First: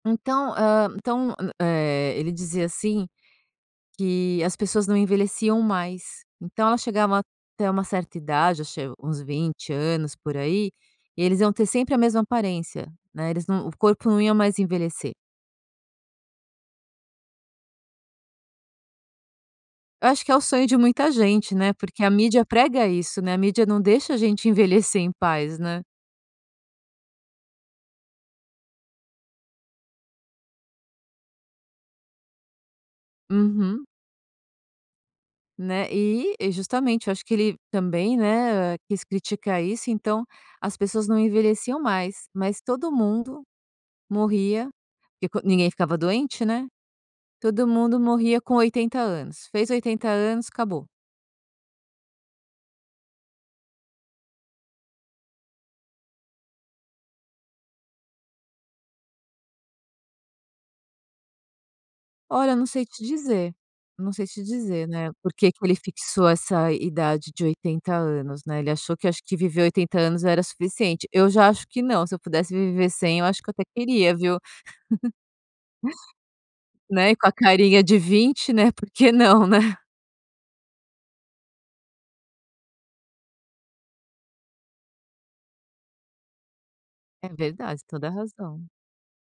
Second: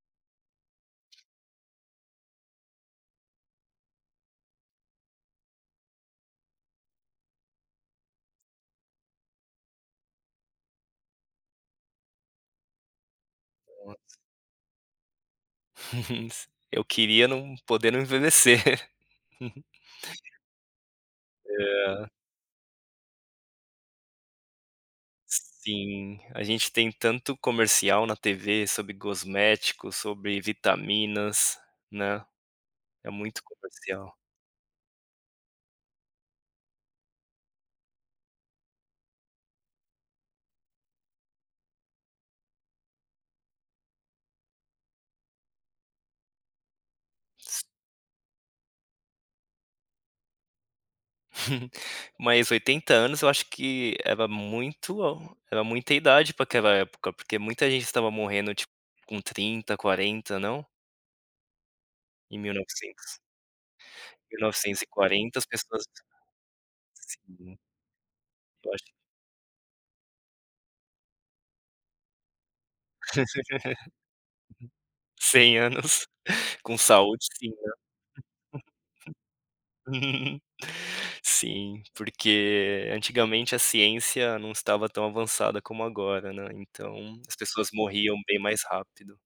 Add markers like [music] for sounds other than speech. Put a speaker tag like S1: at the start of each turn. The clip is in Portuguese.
S1: Então, hã então, m eh, ele dizia, assim, que as pessoas não envelheciam mais. Então, elas chegavam até uma certa idade, acho é uns 20 anos, por aí, e eles iam ter sempre a mesma aparência, né, eles não o corpo
S2: Nossa.
S1: não ia mais envelhecer.
S2: [chuckles] S eu queria não poder não envelhecer. [chuckles]
S1: Eu acho que é o sonho de muita gente, né, porque a
S2: É.
S1: mídia prega isso, né, a mídia não deixa a gente envelhecer em paz, né?
S2: Sim, a gente tem tanto comercial na TV sobre cosméticos, sobre vitaminas, né, é muito
S1: Uhum.
S2: comercial.
S1: Né, eh, e justamente eu acho que ele também, né, quis criticar isso, então, as pessoas não envelheciam mais, mas todo mundo morria, tipo, ninguém ficava doente, né,
S2: Si
S1: todo mundo morria com 80 anos, fez 80 anos, acabou.
S2: [chuckles] Mas 80 anos eu acho que era muito era muita idade pra aquela época, porque muita gente estava morrendo tipo com 30, 40, não? Em
S1: Olha,
S2: mil
S1: eu
S2: e
S1: não sei te
S2: novecentos.
S1: dizer, eu não sei
S2: mil
S1: te
S2: novecentos e
S1: dizer, né,
S2: quarenta as
S1: porque que ele
S2: pessoas
S1: fixou essa idade de
S2: Sim.
S1: 80 anos, né. Ele
S2: Eu acho
S1: achou que, acho que viver 80 anos era suficiente. Eu já acho que não, se eu pudesse viver
S2: [laughs]
S1: 100,
S2: Uhum.
S1: eu acho que eu até queria, viu. [chuckles]
S2: Cem anos, com
S1: Né, e
S2: saúde
S1: com a
S2: sim, né.
S1: carinha de 20, né, porque não, né?
S2: [laughs] Sim, porque antigamente a ciência não estava tão avançada como agora, né, então,
S1: É
S2: as pessoas
S1: verdade, tem toda
S2: morriam bem mais
S1: razão.
S2: rápido.